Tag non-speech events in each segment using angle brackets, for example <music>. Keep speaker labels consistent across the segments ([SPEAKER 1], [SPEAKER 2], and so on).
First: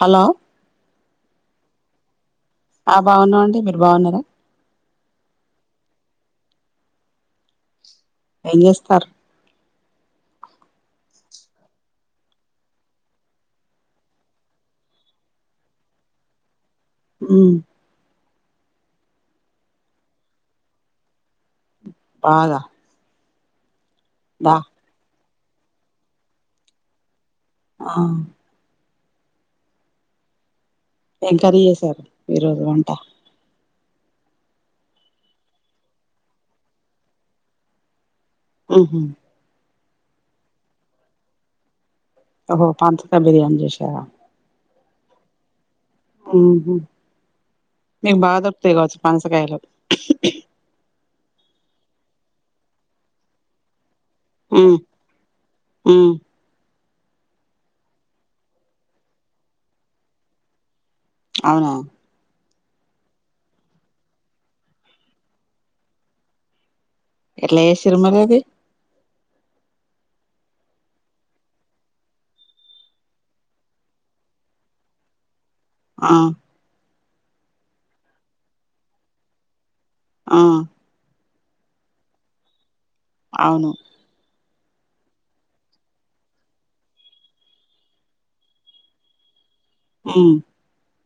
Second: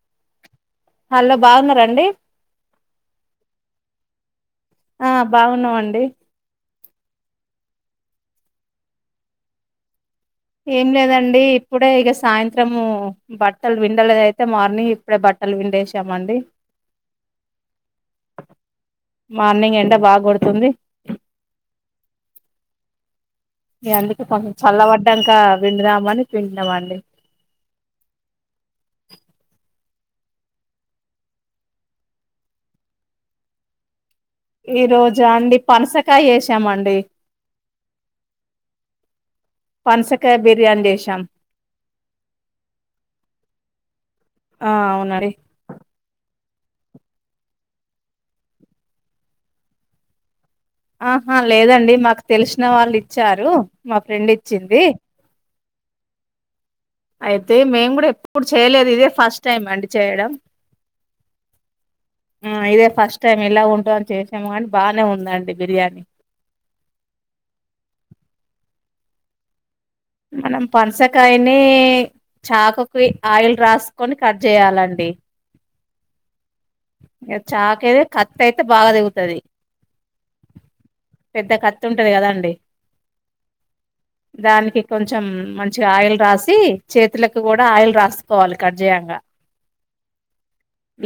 [SPEAKER 1] Hello
[SPEAKER 2] hello బాగున్నర అండి
[SPEAKER 1] ఆ బాగున్నాం అండి మీరు బాగున్నరా
[SPEAKER 2] ఆ బాగున్నమండి
[SPEAKER 1] ఏం జేస్తారు
[SPEAKER 2] ఏం లేదండి ఇప్పుడే ఇగ సాయంత్రము, బట్టలు విండలేదైతే మార్నింగ్ ఇప్పుడే బ. టల్ విండేశామండి
[SPEAKER 1] ఊ
[SPEAKER 2] మార్నింగ్ ఎండ బా గొడుతుంది
[SPEAKER 1] బాగ
[SPEAKER 2] ఇగ అందుకే కొంచెం చల్ల వడ్డంక విండుదామని పిన్నామండి
[SPEAKER 1] ఆ ఏం కర్రి ఏసారు ఈ రోజు వంట
[SPEAKER 2] ఈ రోజా అండి పనసకాయ ఏసామండి
[SPEAKER 1] ఉహు
[SPEAKER 2] పనసకాయ బిర్యానీ జేసాం
[SPEAKER 1] ఒహో పంసకాయ్ బిర్యానీ చేసారా
[SPEAKER 2] ఆ అవున <inaudible> డి
[SPEAKER 1] ఊహు మీకు బాగా దొర్కుతాయి కావచ్చు పన్సకాయలు
[SPEAKER 2] ఆహా లేదండి మాకు తెలిసిన వాళ్ళు ఇచ్చారు మా ఫ్రెండ్ ఇచ్చింది
[SPEAKER 1] ఉ
[SPEAKER 2] అయితే మేం గూడ ఎప్పుడు చేయలేదు ఇదే ఫస్ట్ టైం అండి చేయడం
[SPEAKER 1] అవునా
[SPEAKER 2] ఆ ఇదే ఫస్ట్ టైం ఇలా ఉంటదని చేసాము గాని బానే ఉందండి బిర్యాని
[SPEAKER 1] ఎట్ల ఏశిరు మరి అది
[SPEAKER 2] మనం పన్సకాయనీ చాకుకి ఆయిల్ రాసుకొని కట్ చేయాలండి
[SPEAKER 1] ఆ
[SPEAKER 2] ఏ చాకే అది కత్తి అయితే బాగా దెగుతది
[SPEAKER 1] ఆ
[SPEAKER 2] పెద్ద కత్తుంటది గదా అండి
[SPEAKER 1] అవును
[SPEAKER 2] దానికి కొంచెం మంచిగా ఆయిల్ రాసి, చేతులకు కూడా ఆయిల్ రాసుకోవాలి కడ్జేయంగ.
[SPEAKER 1] ఉ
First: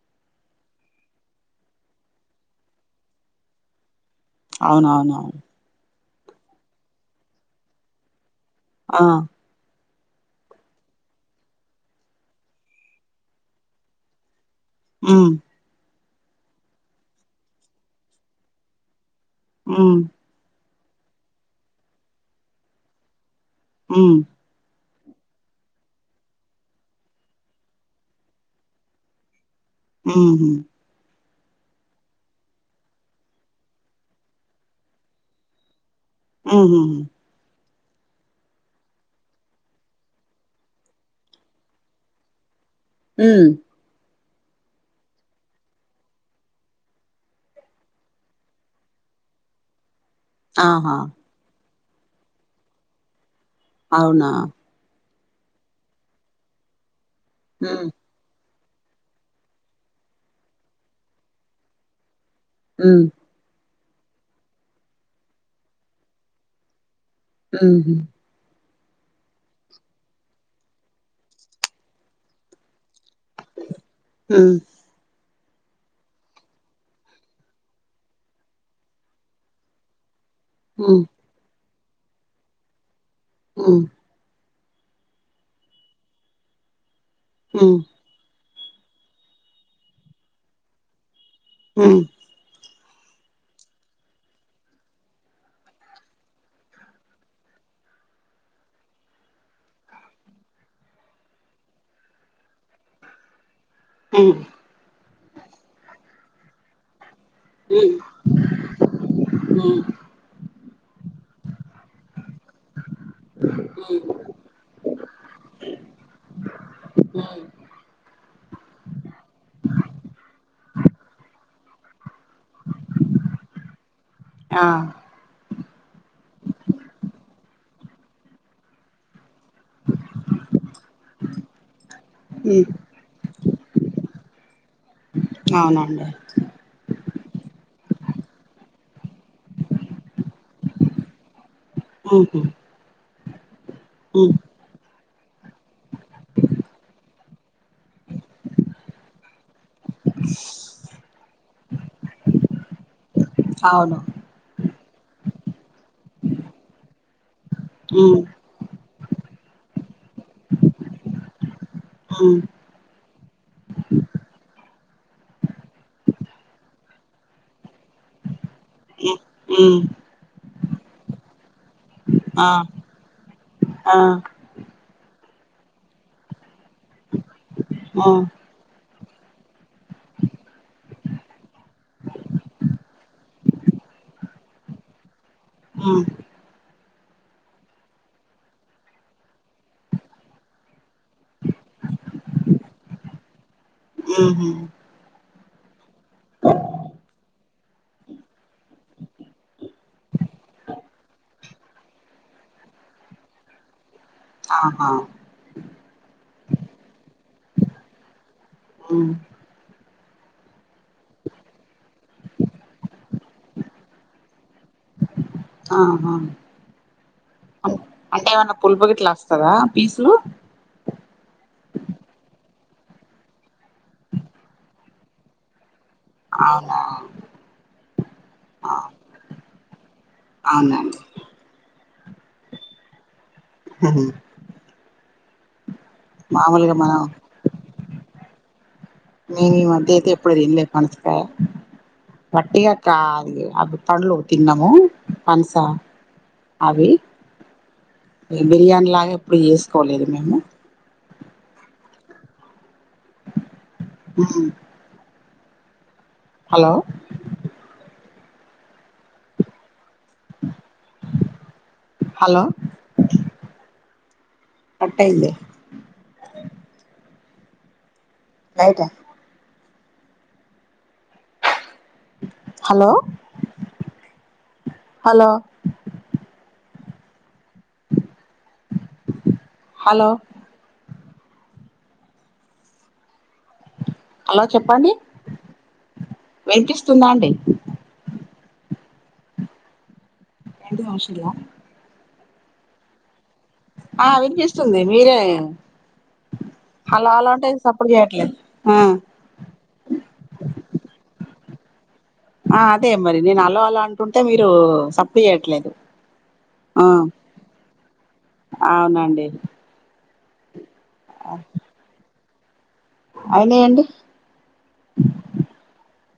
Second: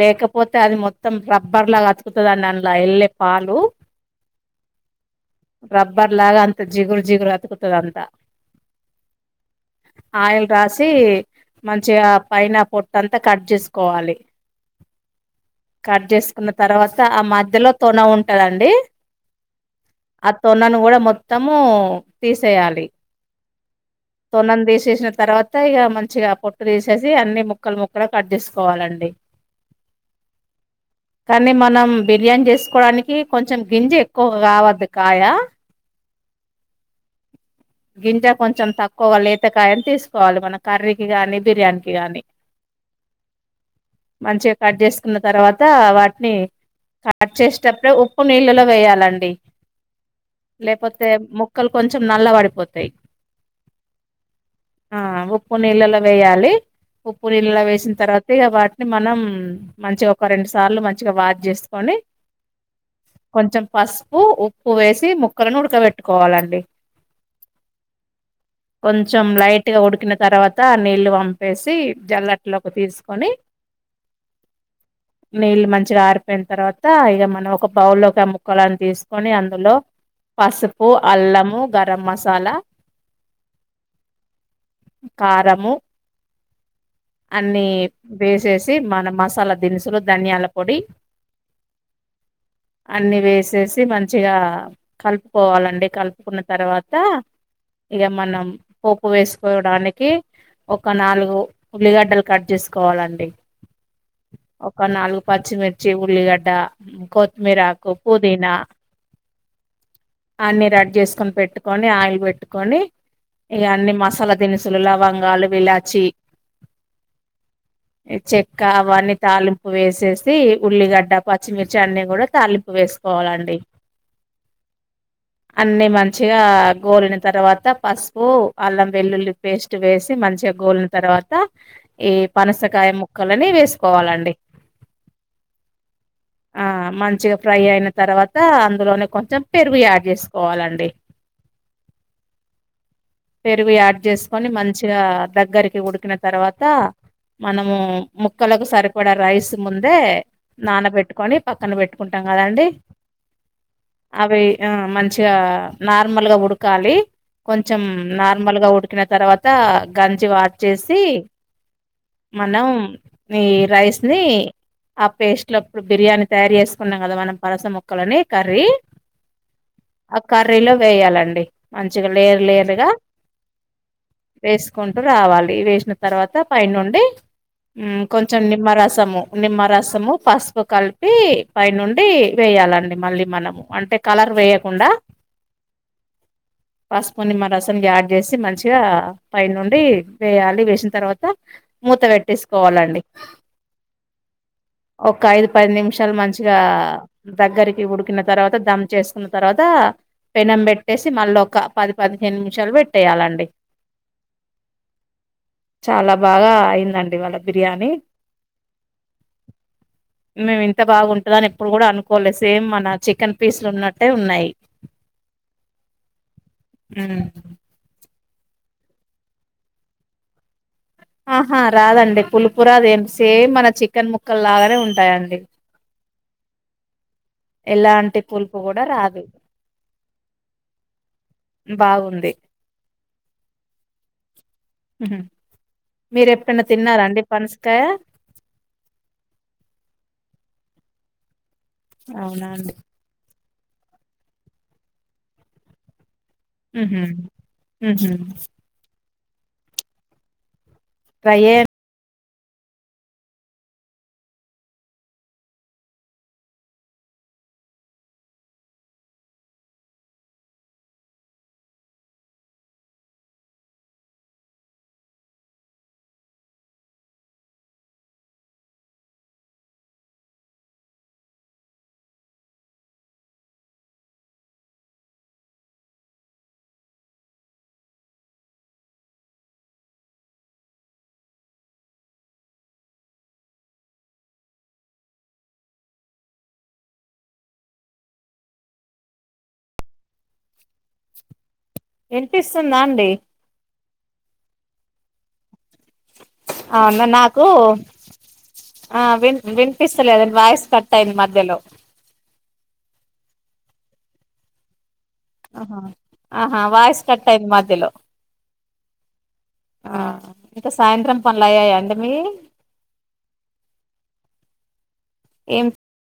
[SPEAKER 2] లేకపోతే అది మొత్తం రబ్బర్ లాగ అతుకుతదండి అన్ల ఎళ్ళే పాలు
[SPEAKER 1] అవునవున
[SPEAKER 2] బర్లగా అంత జిగురు జిగురు అతుకుతుది అంత
[SPEAKER 1] ఆ
[SPEAKER 2] ఆయిల్ రాసి మంచిగా పైన పొట్టంతా కట్ చేసుకోవాలి
[SPEAKER 1] ఉ
[SPEAKER 2] కట్ చేసుకున్న తర్వాత ఆ మధ్యలో తొన ఉంటదండి
[SPEAKER 1] ఉమ్
[SPEAKER 2] ఆ తొనను మూడ మొత్తమూ తీసేయాలి
[SPEAKER 1] ఉమ్
[SPEAKER 2] తొనన్ తీసేశ్న తర్వాత ఇగ మంచిగా పొట్టు తీసేసి అన్నీ ముక్కలు ముక్కలుగ కట్ చేసుకోవాలండి
[SPEAKER 1] ఊహు
[SPEAKER 2] కానీ మనం బిర్యానీ చేసుకోవడానికి కొంచెం గెంజెక్కువ కావద్దు కాయ
[SPEAKER 1] ఉహు
[SPEAKER 2] గింజ కొంచెం తక్కువగా లేతకాయని తీసుకోవాలి మన కర్రీకి గాని బిర్యానీకి గానీ
[SPEAKER 1] మ్.
[SPEAKER 2] మంచిగ కట్ చేసుకున్న తర్వాత వాట్ని కట్ చేసేటప్పుడే ఉప్పు నీళ్ళలో వేయాలండి.
[SPEAKER 1] ఆహా
[SPEAKER 2] లేకపోతే ముక్కలు కొంచెం నల్ల పడిపోతాయ్.
[SPEAKER 1] అవునా
[SPEAKER 2] ఆ ఉప్పు నీళ్ళలో వేయాలి. ఉప్పు నీళ్ళలో
[SPEAKER 1] ఉమ్
[SPEAKER 2] వేసిన తర్వాత ఇక వాట్ని మనం మంచిగ ఒక రెండు సార్లు మంచిగ వాష్ చేసుకొని
[SPEAKER 1] ఉమ్
[SPEAKER 2] కొంచెం పసుపు ఉప్పు వేసి ముక్కలను ఉడకబెట్టుకోవాలండి.
[SPEAKER 1] ఆహా
[SPEAKER 2] కొంచం లైట్ గా ఉడికిన తర్వాత నీళ్లు వంపేసి జల్లట్లోకి తీసుకొని
[SPEAKER 1] మ్
[SPEAKER 2] నీళ్ళు మంచిగా ఆరిపోయిన తర్వాత ఇక మనం ఒక బౌల్లోకి ముక్కలని తీసుకొని అందులో పసుపు
[SPEAKER 1] ఉమ్
[SPEAKER 2] అల్లము గరం మసాలా
[SPEAKER 1] ఆ
[SPEAKER 2] కారము అన్ని
[SPEAKER 1] ఉమ్
[SPEAKER 2] వేసేసి మనం మసాలా దిన్సులు ధనియాల పొడి.
[SPEAKER 1] ఆ
[SPEAKER 2] అన్నీ వేసేసి మంచిగా కలుపుకోవాలండి కలుపుకున్న తర్వాత ఇగ మనం పోపు వేసుకోవడానికి ఒక నాలుగు ఉల్లిగడ్డలు కట్చేసుకోవాలండి.
[SPEAKER 1] ఉమ్,
[SPEAKER 2] ఒక నాలుగు పచ్చిమిర్చి ఉల్లిగడ్డ కో త్మిరాకు
[SPEAKER 1] ఉమ్,
[SPEAKER 2] పుదీనా
[SPEAKER 1] ఉమ్,
[SPEAKER 2] అన్ని రడీ చేస్కొని పెట్టుకొని ఆయిల్ పెట్ ట్టుకొని ఇగన్నీ మసాలా దిన్సులు లవంగాలు ఇలాచి
[SPEAKER 1] ఉమ్,
[SPEAKER 2] ఈ చెక్క ఇవన్నీ తాలింపు వేసేసి ఉల్లిగడ్డ పచ్చిమిర్చి అన్ని కూడా తాలింపు వేసుకోవాలండి.
[SPEAKER 1] ఆ
[SPEAKER 2] అన్నీ మంచిగా గోలిన తర్వా తా పసుపు అల్లం వెల్లుల్లి పేస్ట్ వేసి మంచిగ గోలిన తర్వాత ఈ
[SPEAKER 1] ఉమ్,
[SPEAKER 2] పనసకాయ ముక్కలని వేసు కోవాలండి.
[SPEAKER 1] అవునండి
[SPEAKER 2] ఆ మంచిగా ఫ్రై అయిన తర్వాత అందులోనే కొంచెం పెరుగు యాడ్ చేసుకోవాలండి.
[SPEAKER 1] ఉహు,
[SPEAKER 2] పెరుగు యాడ్
[SPEAKER 1] ఉమ్,
[SPEAKER 2] చేసుకొని మంచిగా దగ్గరికి ఉడికిన తర్వాత మనము ము క్కలకు సరిపడ రైస్ ముందే నాన పెట్టుకొని పక్కన పెట్టుకుంటాం కదండి.
[SPEAKER 1] అవును
[SPEAKER 2] అవి ఆ మంచిగా నార్మల్గా ఉడకాలి. కొంచం
[SPEAKER 1] ఉమ్,
[SPEAKER 2] నార్మల్గా ఉడికిన తర్వా త గంచి వంచేసి
[SPEAKER 1] ఉమ్,
[SPEAKER 2] మనం ఈ రైస్ ని ఆ పేస్ట్లో అప్పుడు బిర్యాని తయారు చేసుకున్నాం కదా మనం పనస ముక్ క్కలని కర్రీ.
[SPEAKER 1] ఉమ్,
[SPEAKER 2] ఆ కర్రీలో వేయాలండి. మంచిగా లేయర్
[SPEAKER 1] ఆ
[SPEAKER 2] లేయల్రుగా
[SPEAKER 1] ఆ ఆ,
[SPEAKER 2] వేసుకుంటు రావాలి వేసిన తర్వాత పై నుండి మ్ కొంచెం నిమ్మరసము. నిమ్మరసము పసుపు కలిపి పై నుండి వేయాలండి మళ్ళీ మనం. అంటే కలర్ వేయకుండా
[SPEAKER 1] హ్మ్.
[SPEAKER 2] పసుపు నిమ్మ రసం యాడ్ చేసి మంచిగా పై నుండి వేయాలి వేసిన తర్వాత మూత పెట్టేసుకోవాలండి
[SPEAKER 1] ఆహా
[SPEAKER 2] ఒక ఐదు పది నిమిషాలు మంచిగా దగ్గరికి ఉడికిన తర్వాత దమ్ చేసుకున్న తర్వాత పెనం పెట్టేసి మళ్ళీ ఒక పది పదిహేను నిమిషాలు పెట్టేయాలండి
[SPEAKER 1] ఆహా
[SPEAKER 2] చాలా బాగా అయిందండి ఇవాళ్ళ బిర్యానీ
[SPEAKER 1] అ
[SPEAKER 2] నిన్న నేన్ అంత బాగుంటంద అని ఎప్పుడు కూడా అనుకోలే సేమ్ మన చికెన్ పీస్లు ఉన్నట్టే ఉన్నాయి
[SPEAKER 1] ఆహా అంటే ఏమన్న పులపు గిట్లా వస్తదా పీసు
[SPEAKER 2] ఆహా రాదండి పులుపురాదండి అంటె సేమ్ మన చికెన్ ముక్కలు లాగానే ఉంటాయండి
[SPEAKER 1] అవునా
[SPEAKER 2] ఎలాంటి పులుపు
[SPEAKER 1] ఆ,
[SPEAKER 2] కూడా రాదు
[SPEAKER 1] అవునండి
[SPEAKER 2] బాగుంది
[SPEAKER 1] అవును
[SPEAKER 2] మీరు ఎప్పుడైనా తిన్నారాండి పనసకాయ
[SPEAKER 1] నేన్ ఈ మధ్య ఐతే ఎపుడు తినలే పనసకాయ
[SPEAKER 2] అవునా
[SPEAKER 1] వట్టిగా
[SPEAKER 2] అండి
[SPEAKER 1] కా అబు పండ్లు తిన్నము పనస అవి
[SPEAKER 2] ఉహు ఉహు
[SPEAKER 1] బిర్యానీ లాగా ఎప్పుడు చేసుకోలేదు మేము
[SPEAKER 2] ట్రయర్
[SPEAKER 1] ఆహ హలో హలో కట్టయింది లైటా హలో హలో హలో అలో చెప్పండి వినిపిస్తుందా అండి ఏంటి మనుషులదా
[SPEAKER 2] వినిపిస్తుందా అండి
[SPEAKER 1] ఆ వినిపిస్తుంది మీరే
[SPEAKER 2] అవును
[SPEAKER 1] హలో హలో
[SPEAKER 2] నాకూ
[SPEAKER 1] అంటే సప్పుడు చేయట్లేదు
[SPEAKER 2] ఆ విన్ వినిపిస్తలేదండి వాయిస్ కటయింది మధ్యలో
[SPEAKER 1] ఆ అదే మరి నేను అలో అలో అంటుంటే మీరు సప్
[SPEAKER 2] ఆహా ఆహా వాయిస్ కట్టయింది మధ్యలో
[SPEAKER 1] అవునండి
[SPEAKER 2] ఇంక సాయంత్రం పనులయ్యాయాండి మియ్యి
[SPEAKER 1] అయినయండి
[SPEAKER 2] ఏం